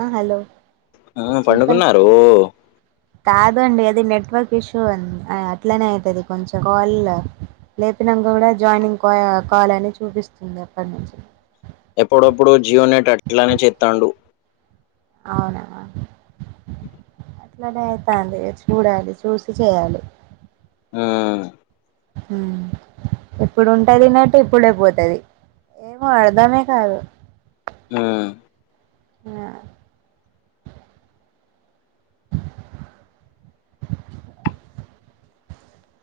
అ hello ఆ చెప్పండి పండుకున్నారు కాద్ అదండి అది నెట్వర్క్ ఇష్యూ అండి అ అట్లనే అయితది కొంచెం కాల్లో లేపినాంక కూడా జాయినింగ్ కా కాల్ అనే చూపిస్తుంది అప్పటి నుంచి ఎప్పుడప్పుడు జియో నెట్ అట్లానే చేత్తాండు అవునా అట్లనే అయితాంది చూడాలి చూసి చేయాలి మ్ మ్ ఇప్పుడుంటాది నెట్ ఇప్పుడే పోతది ఏమో అర్దమే కాదు ఆ ఆ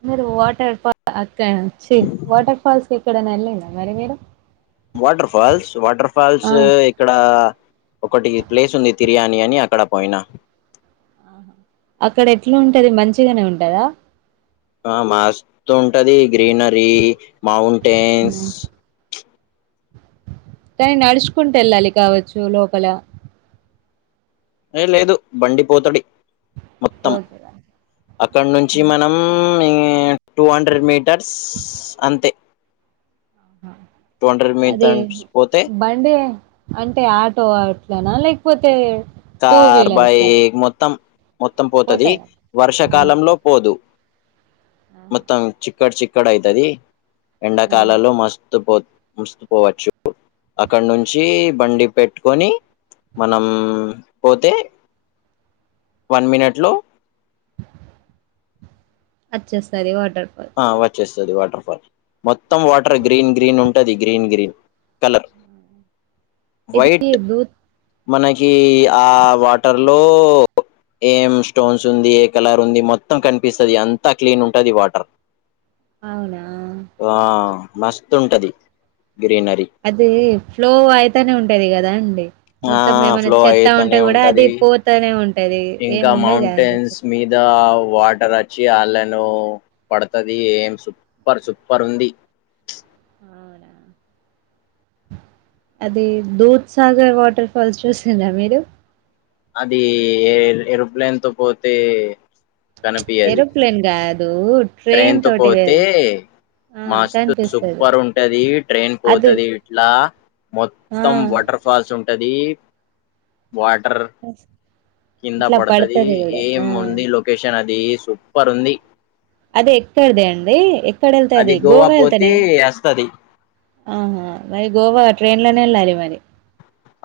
మీరు వాటర్ ఫా క్ చి వాటర్ ఫాల్సకేక్కడైనా వెళ్ళినారా మరి మీరు వాటర్ ఫాల్స్ వాటర్ ఫాల్స్ ఆ ఆహా. ఇక్కడ ఒకటి ప్లేస్ ఉంది తిర్యానీ అని అక్కడ పోయినా అక్కడ ఎట్లా ఉంటది మంచిగానే ఉంటదా ఆ మస్తుంటది గ్రీనరీ మౌంటైన్స్ ఉమ్ కానీ నడుచుకుంటూ వెళ్ళాలి కావచ్చు లోపల ఏ లేదు బండిపోతడి మొత్తం పోతు అక్కడ నుంచి మనం మ్ టూ హండ్రెడ్ మీటర్స్ అంతే టూ హండ్రెడ్ అదే మీటర్స్ పోతే బండే అన్ ఆటో అట్లనా లేకపోతే టూ కార్ వీలర్సా బైక్ మొత్తం మొత్తం పోతది పోతాయా ఆ. వర్షాకాలంలో పోదు మొత్తం చిక్కటి చిక్కడి అయితది ఆహా. ఎండాకాలలో మస్తు పోత్ మస్తు పోవచ్చు అక్కడ నుంచి బండి పెట్టుకొని మనం పోతే వన్ మినిట్లో వచ్చేస్తారివాడ్ ఆ వచ్చేస్తది వాట్ మొత్తం వాటరే గ్రీన్ గ్రీన్ ఉంటది గ్రీన్ గ్రీన్ కలర్ ఎది వైట్ దూత్ మనకి ఆ వాటర్ లో ఏం స్టోన్స్ ఉంది ఏ కలర్ ఉంది మొత్తం కనిపిస్తది అంతా క్లీన్ ఉంటది వాటర్ అవునా ఆ మస్తుంటది అది ఫ్లో అయితానే ఉంటది కదా అండి ఆ మొత్తం ఏమైనా ఫ్లో చెత్త ఉంటే అయితనే కూడా అది ఉంటది పోతనే ఉంటది ఏముండదు గా అంత చెత్త దావ్ వాటర్ వచ్చి ఆళ్ళను పడతది ఏం సుప్పర్ సూప్పర్ ఉంది అవునా [inaudible] అది దూద్సాగర్ వాటర్ ఫాల్స్ చూసిన్రా మీరు అది ఏ ఏరోప్లేన్ తో పోతే కనిపియది ఏరోప్లేన్ కాదు ట్రైన్ తో తోటి పోతే వెల్ మస్తు సూపర్ ఉంటది ట్రైన్ అది పోతది ఇట్లా ఆ మొత్తం వాటర్ ఫాల్స్ ఉంటది వాటర్ కింద ఇట్లా పడుతది పడతది కూడా ఏం ఆ ఉంది లొకేషన్ అది సుప్పర్ ఉంది అదే ఎక్కదేక్కడి అండి ఎక్కడికి వెళ్తా అది గోవా వెళ్తానే ఆహా మరి గోవా ట్రైన్ లోనే వెళ్లాలి మరి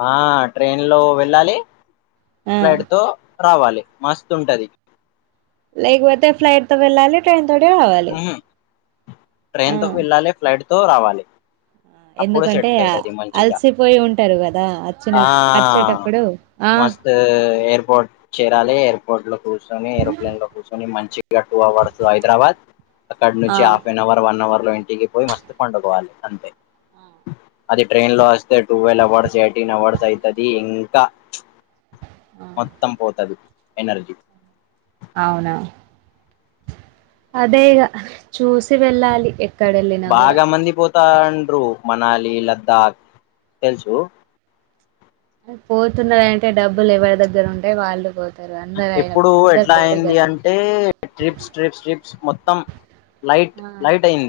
ఆ ట్రైన్ లో వెళ్ళాలి ఆ ఫ్లైట్ తో రావాలి మస్తు ఉంటది లేపోతే ఫ్లైట్ తో వెళ్లాలి ట్రైన్ తో మ్ ఆ ట్రైన్తో వెళ్ళాలి ఫ్లైట్తో రావాలి అప్పుడు సెట్ ఎందుకంటే అవుతది మంచిగా అలసిపోయి ఉంటారు కదా వచ్చిన ఆ వచ్చేటప్పుడు ఆ ఎయిర్పోర్ట్ చేరాలే ఎయిర్పోర్ట్ లో కూర్చొని ఎరోప్లేన్ లో కూర్చొని మంచిగా టూ అవర్ హైదరాబాద్ అక్కడ ఆ నుంచి half an hour one hour లో ఇంటికి పోయి మస్తు పండుకోవాలి అంతే అది ట్రైన్ లో వస్తే టువెల్ అవర్స్ ఎయిటీన్ అవర్స్ అయితది ఇంకా ఆ మొత్తం పోతది ఎనర్జీ అవునా అదే ఇగ చూసి వెళ్ళాలి ఎక్కడేళ్ళినా కూడా ఉత్తాండ్రు మనాలి లతా తెలుసు పోతున్నారు అంటే డబ్బులు ఎవరి దగ్గర ఉంటాయి వాళ్ళు పో ఎప్పుడు ఎట్లా అయింది అంటే ట్రిప్స్ ట్రిప్స్ ట్రిప్స్ మొత్తం లైట్ ఆ లైట్ అయింది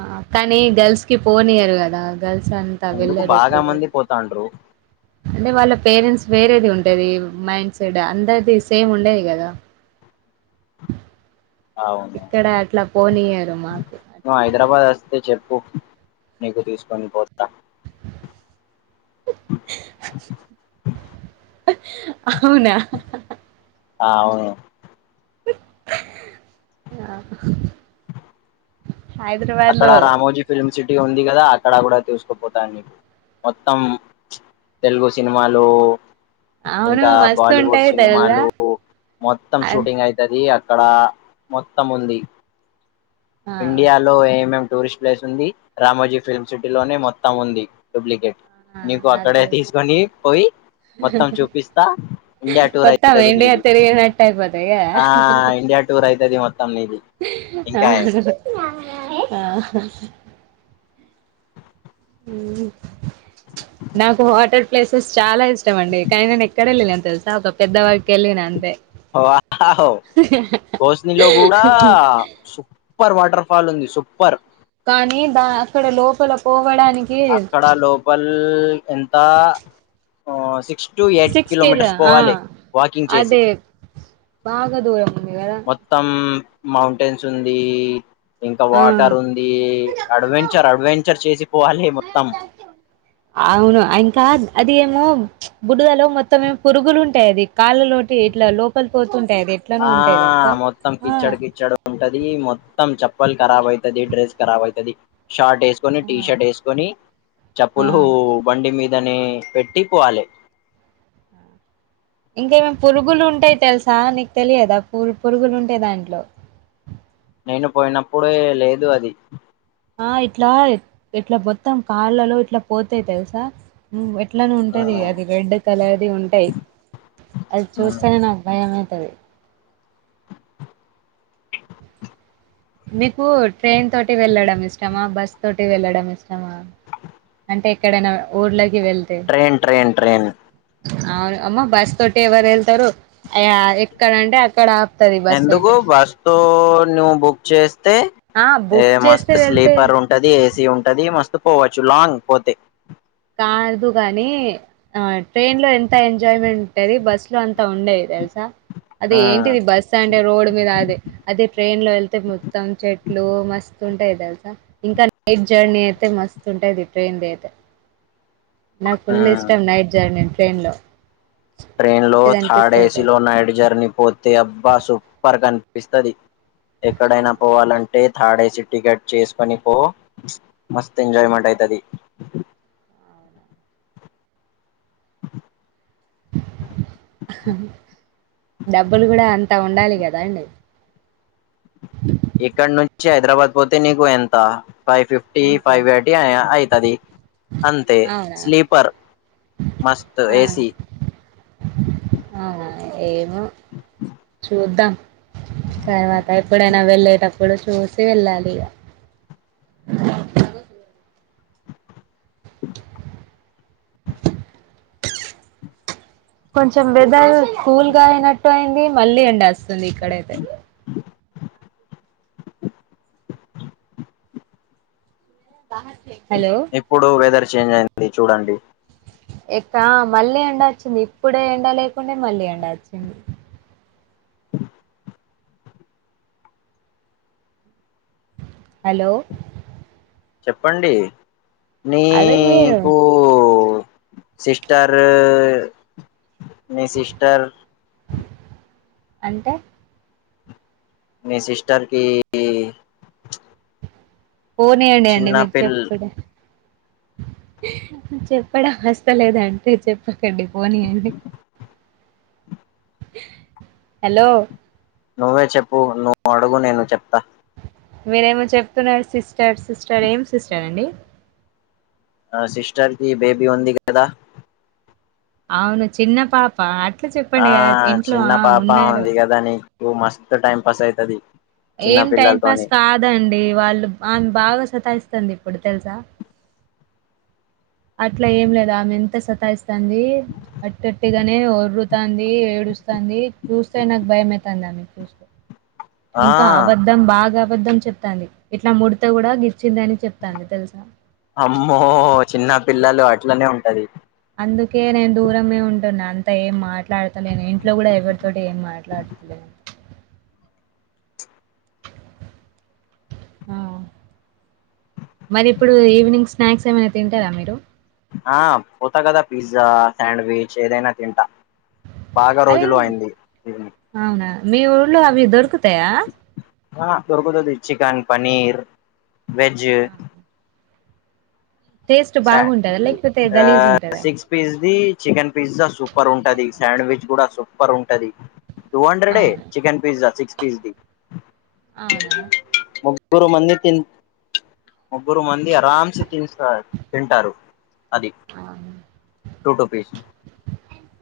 ఆ కానీ గర్ల్స్ కి పోనియ్యరు కదా గర్ల్స్ అంత ఎందుకు వెళ్ళరు బాగా ఎక్కడికి మంది పోతాండ్రు అంటే వాళ్ళ పేరెంట్స్ వేరేది ఉంటది మైండ్ సెట్ అందరిది సేమ్ ఉండది కదా అవును ఇక్కడ అట్లా పోనీయరు మాకు నువ్ అట్లా. హైదరాబాద్ వస్తె చెప్ ప్పి నికు తీసుకొని పోతా అవునా ఆ అవును ఆ అక్కడ లో రామోజీ ఫిల్మ్ సిటీ ఉంది కదా అక్కడ కూడా తీసుకుపోతాను నీకు మొత్తం తెలుగు సినిమాలు అవును ఇంకా మస్తు బాలీవుడ్ ఉంటాయి తెలుసా సినిమాలు మొత్తం ఆ షూటింగ్ అయితది అ క్కడ మొత్తం ఉంది ఆ ఇండియాలో ఏమేం టూరిస్ట్ ప్లేస్ ఉంది రామోజీ ఫిల్మ్ సిటీ లోనే మొత్తం ఉంది డూప్లికేట్ ఆ, నీకు అక్కడే అదే తీసుకొని పోయి మొత్తం చూపిస్తా ఇండియా టూర్ మొత్తం అయితది ఇండియా నీది తిరిగినట్టు అయిపోతాయి కదా ఆ ఇండియా టూర్ అవుతది మొత్తం నీది ఆ ఇంకా ఏం ఆ మ్ నాకు హాటెడ్ ప్లేసెస్ చాలా ఇష్టం అండి కానీ నేను ఎక్కడ వెళ్ళినాను తెలుసా ఒక పెద్దవ వావ్ భోసనిలో కుడా సూపర్ వాటర్ ఫాల్ ఉంది సూపర్ కానీ దా అక్కడ లోపల పోవడానికి ఏ ఎంత ఆ సి six to eight six kilo kilometres ఆ పోవాలి వాకింగ్ చేసి అదే బాగా దూరం ఉంది కదా మొత్తం మౌంటైన్స్ ఉంది ఇంకా ఆ వాటర్ ఉంది అడ్వెంచర్ అడ్వెంచర్ చేసి పోవాలి మొత్తం అవును ఇంకా అది ఏమో బుడుదలో మొత్తం ఏ పురుగులు ఉంటాయి అది కాళ్ళలోటి ఇట్లా లోపలి పోతు ఆ మొత్తం కిచ్చాడు కిచ్చాడు ఉంటది మొత్తం చెప్ప ఖరాబ్ ఇయితేది డ్రెస్ ఖరాబ్ అయితేది షార్ట్ వేసుకొని టీ ఆ షర్ట్ వేసుకొని ఆ చెప్పులు బండి మీద దని పెట్టి పోవాలి ఇంకేమమి పురుగులు ఉంటాయి తెలుసా నీకు తెలియదా పు పురుగులు ఉంటాయి దాంట్లో నేను పోయినప్పుడు లేదు అది ఆ ఇట్లా ఇట్లా మొత్తం కాళ్ళలో ఇట్లా పోతాయ్ తెలుసా అట్లనే ఉంటది అది రెడ్ కలర్ది ఉంటాయి అది చూస్తేనే నాకు భయం టాది మీకు ట్రైన్ తోటి వెళ్ళడం ఇష్టమా బస్ తోటి వెళ్ళడం ఇష్టమా అంటే ఎక్కడైనా ఊర్లకి వెళ్తే ట్రైన్ ట్రైన్ ట్రైన్ అవును అమ్మ బస్ తోటి ఎవరు వెళ్తారు అ ఎక్కడ అంటే అక్కడ ఆపుతది బస్ ఎందుకు అయితే బస్తో నువ్వు బుక్ చేసి తే ఆ ఏ బుక్ చేస్తే మస్త్ వెళ్తే స్లీపర్ ఉంటది ఏసీ ఉంటది మస్తు పోవచ్చు లాంగ్ పోతే కాదు కాగాని ఆ ట్రైన్ లో ఎంత ఎంజాయ్మెంట్ ఉంటుంది బస్ లో అంత ఉండేదీ తెలుసా అది ఆ ఏంటిది బస్ అంటే రోడ్ మీద అది అద ట్రైన్ లో వెళ్తే మొత్తం చె ఇట్లు మస్తుంటాయి తెలుసా ఇంకా నైట్ జర్నీ అయితే మస్తు ఉంటాది ట్రైన్ది అయితే నాకు ఆ ఫుల్ ఇష్టం నైట్ జర్నీ ట్రైన్ లో ట్రైన్ లో మంచిగా థాడ్ ఏసి అనిపిస్తది లో నైట్ జర్నీ పోతే అబ్బా సూపర్గా కనిపిస్తుది ఎక్కడైనా పోవాలంటే థర్డ్ ఏసీ టికెట్ చేసుకొని పో మస్త్ ఎంజాయమెంట్ అయితేది డబ్బులు కూడా అంతా ఉండాలి కదా అండి ఇక్కడ నుంచి హైదరాబాద్ పోతే నీకు ఎంత ఫైవ్ ఫిఫ్టీ ఎంత ఫైవ్ ఎర్టీ అయితది అంతే అవునా స్లీపర్ మస్త్ ఆ ఏసి అవునా ఏమో చూద్దాం తర్వాత ఎప్పుడైనా వెళ్ళేటప్పుడు చూసి వెళ్ళాలి ఇక కొంచెం వెదర్ కూల్ గా అయినట్టు అయింది మళ్ళీ ఎండేస్తుంది ఇక్కడైతే హలో ఇప్పుడు వెదర్ చేంజ్ అయింది చూడండి ఇక్క ఆ మళ్ళీ ఎండ వచ్చింది ఇప్పుడే ఎండ లేకుంటే మళ్ళీ ఎండ వచ్చింది హలో చెప్పండి అదే మీరు నీకు సిస్టర్ మీ సిస్టర్ అంటే మీ సిస్టర్కి పోనీయండి అండి మీరు చెప్పుడ్ చెప్పడం వస్త లేదంటే చెప్పకండి పోనీయండి హలో నువ్వే చెప్పు నువ్వు అడుగు నేను చెప్తా మీరేమో చెప్తున్నారు సిస్టర్ సిస్టర్ ఏం సిస్టర్ అండి ఆ సిస్టర్ కి బేబీ ఉంది కదా అవును చిన్న పాపా ఆ చిన్న పాప ఉంది కదా నీకు మస్తు టైం పాస్ అయితది చిన్న ఏం టైం పాస్ పిల్లలతోని కాదండి వాళ్ళు ఆమే ను బాగా సత్తాస్తుంది ఇప్పుడు తెలుసా అట్లా ఏం లేదుా ఆమె ఎంత సతాయిస్తంది అట్టట్టిగాని అ ఒర్రుతాంది ఏడుస్తుంది చూస్తే నాకు భయమవుతాంది ఆమెకు చూస్తే ఆ ఇంకా అబద్దం బాగా అబద్ధం చెప్తంది ఇట్లా మూడిత కూడా గిచిందని చెప్తాంది తెలుసా అమ్మో చిన్న పిల్లలు అట్లనే ఉంటది న్న అంతా ఏం మాట్లాడతలేను ఇంట్లో కూడా ఎవరితోటి ఏం మాట్లాడుతలేను ఆ మరి ఇప్పుడు ఈవినింగ్ స్నాక్స్ ఏమైనా తింటారా మీరు ఆ పోతా కదా పిజ్జా శాండ్విచ్ ఏదైనా తింటా బాగా అదే రోజులు అయింది అవునా మీ ఊళ్లో అవి దొరుకుతాయా ఆ దొరుకుతాది చికెన్ పన్నీర్ వెజ్ ఆ. టేస్ట్ స బాగుంటదా లేకపోతే ఆ గలీజ్ ఉంటదా? సిక్స్ పీస్ది చికెన్ పిజ్జా సూపర్ ఉంటది శాండ్విచ్ కూడా సూపర్ ఉంటది టూ హండ్రెడ్ అవునా చికెన్ పిజ్జా సి పిస్ ది అవునా ముగురు మంది తిం ముగ్గురు మంది అరమ్స్ తిం తింటారు అది టూ టూ పీస్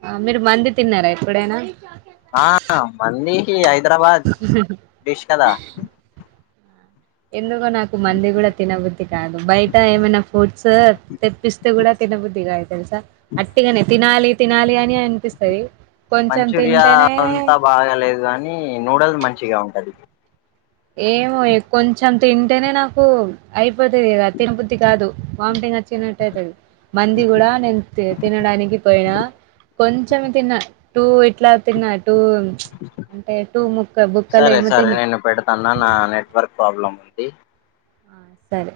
ఆ మీరు మంది తిన్నారా ఎప్పుడైనా ఆ మందికి హైదరాబాద్ డిష్ కదా ఎందుకో నాకు మంది కూడా తినబుద్ది కాదు బయట ఏమైనా ఫుడ్స్ తెప్పిస్తే కూడా తి నబుద్ధి గాదు తెల్స అట్టిగానే తినాలి తినాలి అని అనిపిస్తది కొంచెం మంచూరియా తింటేనే అంతా బాగాలేదు కానీ నూడుల్ మం మంచిగా ఉంటది ఏమో ఇగ కొంచెం తింటేనే నాకు అయిప్ పోతది కదా తినబుద్ది కాదు వామిటింగ్ వచ్చినట్టయితది మంది కూడా నేను తిం తినడానికి పోయినా కొంచెమె తిన్నా టూ ఇట్ల తిన్న టూ అంటే టూ ముక్క బుక్కలు సరే ఏమో సరే తిన్న నేను పెడతాను నా నెట్వర్క్ ప్రాబ్లమ్ ఉంది ఆ, సరే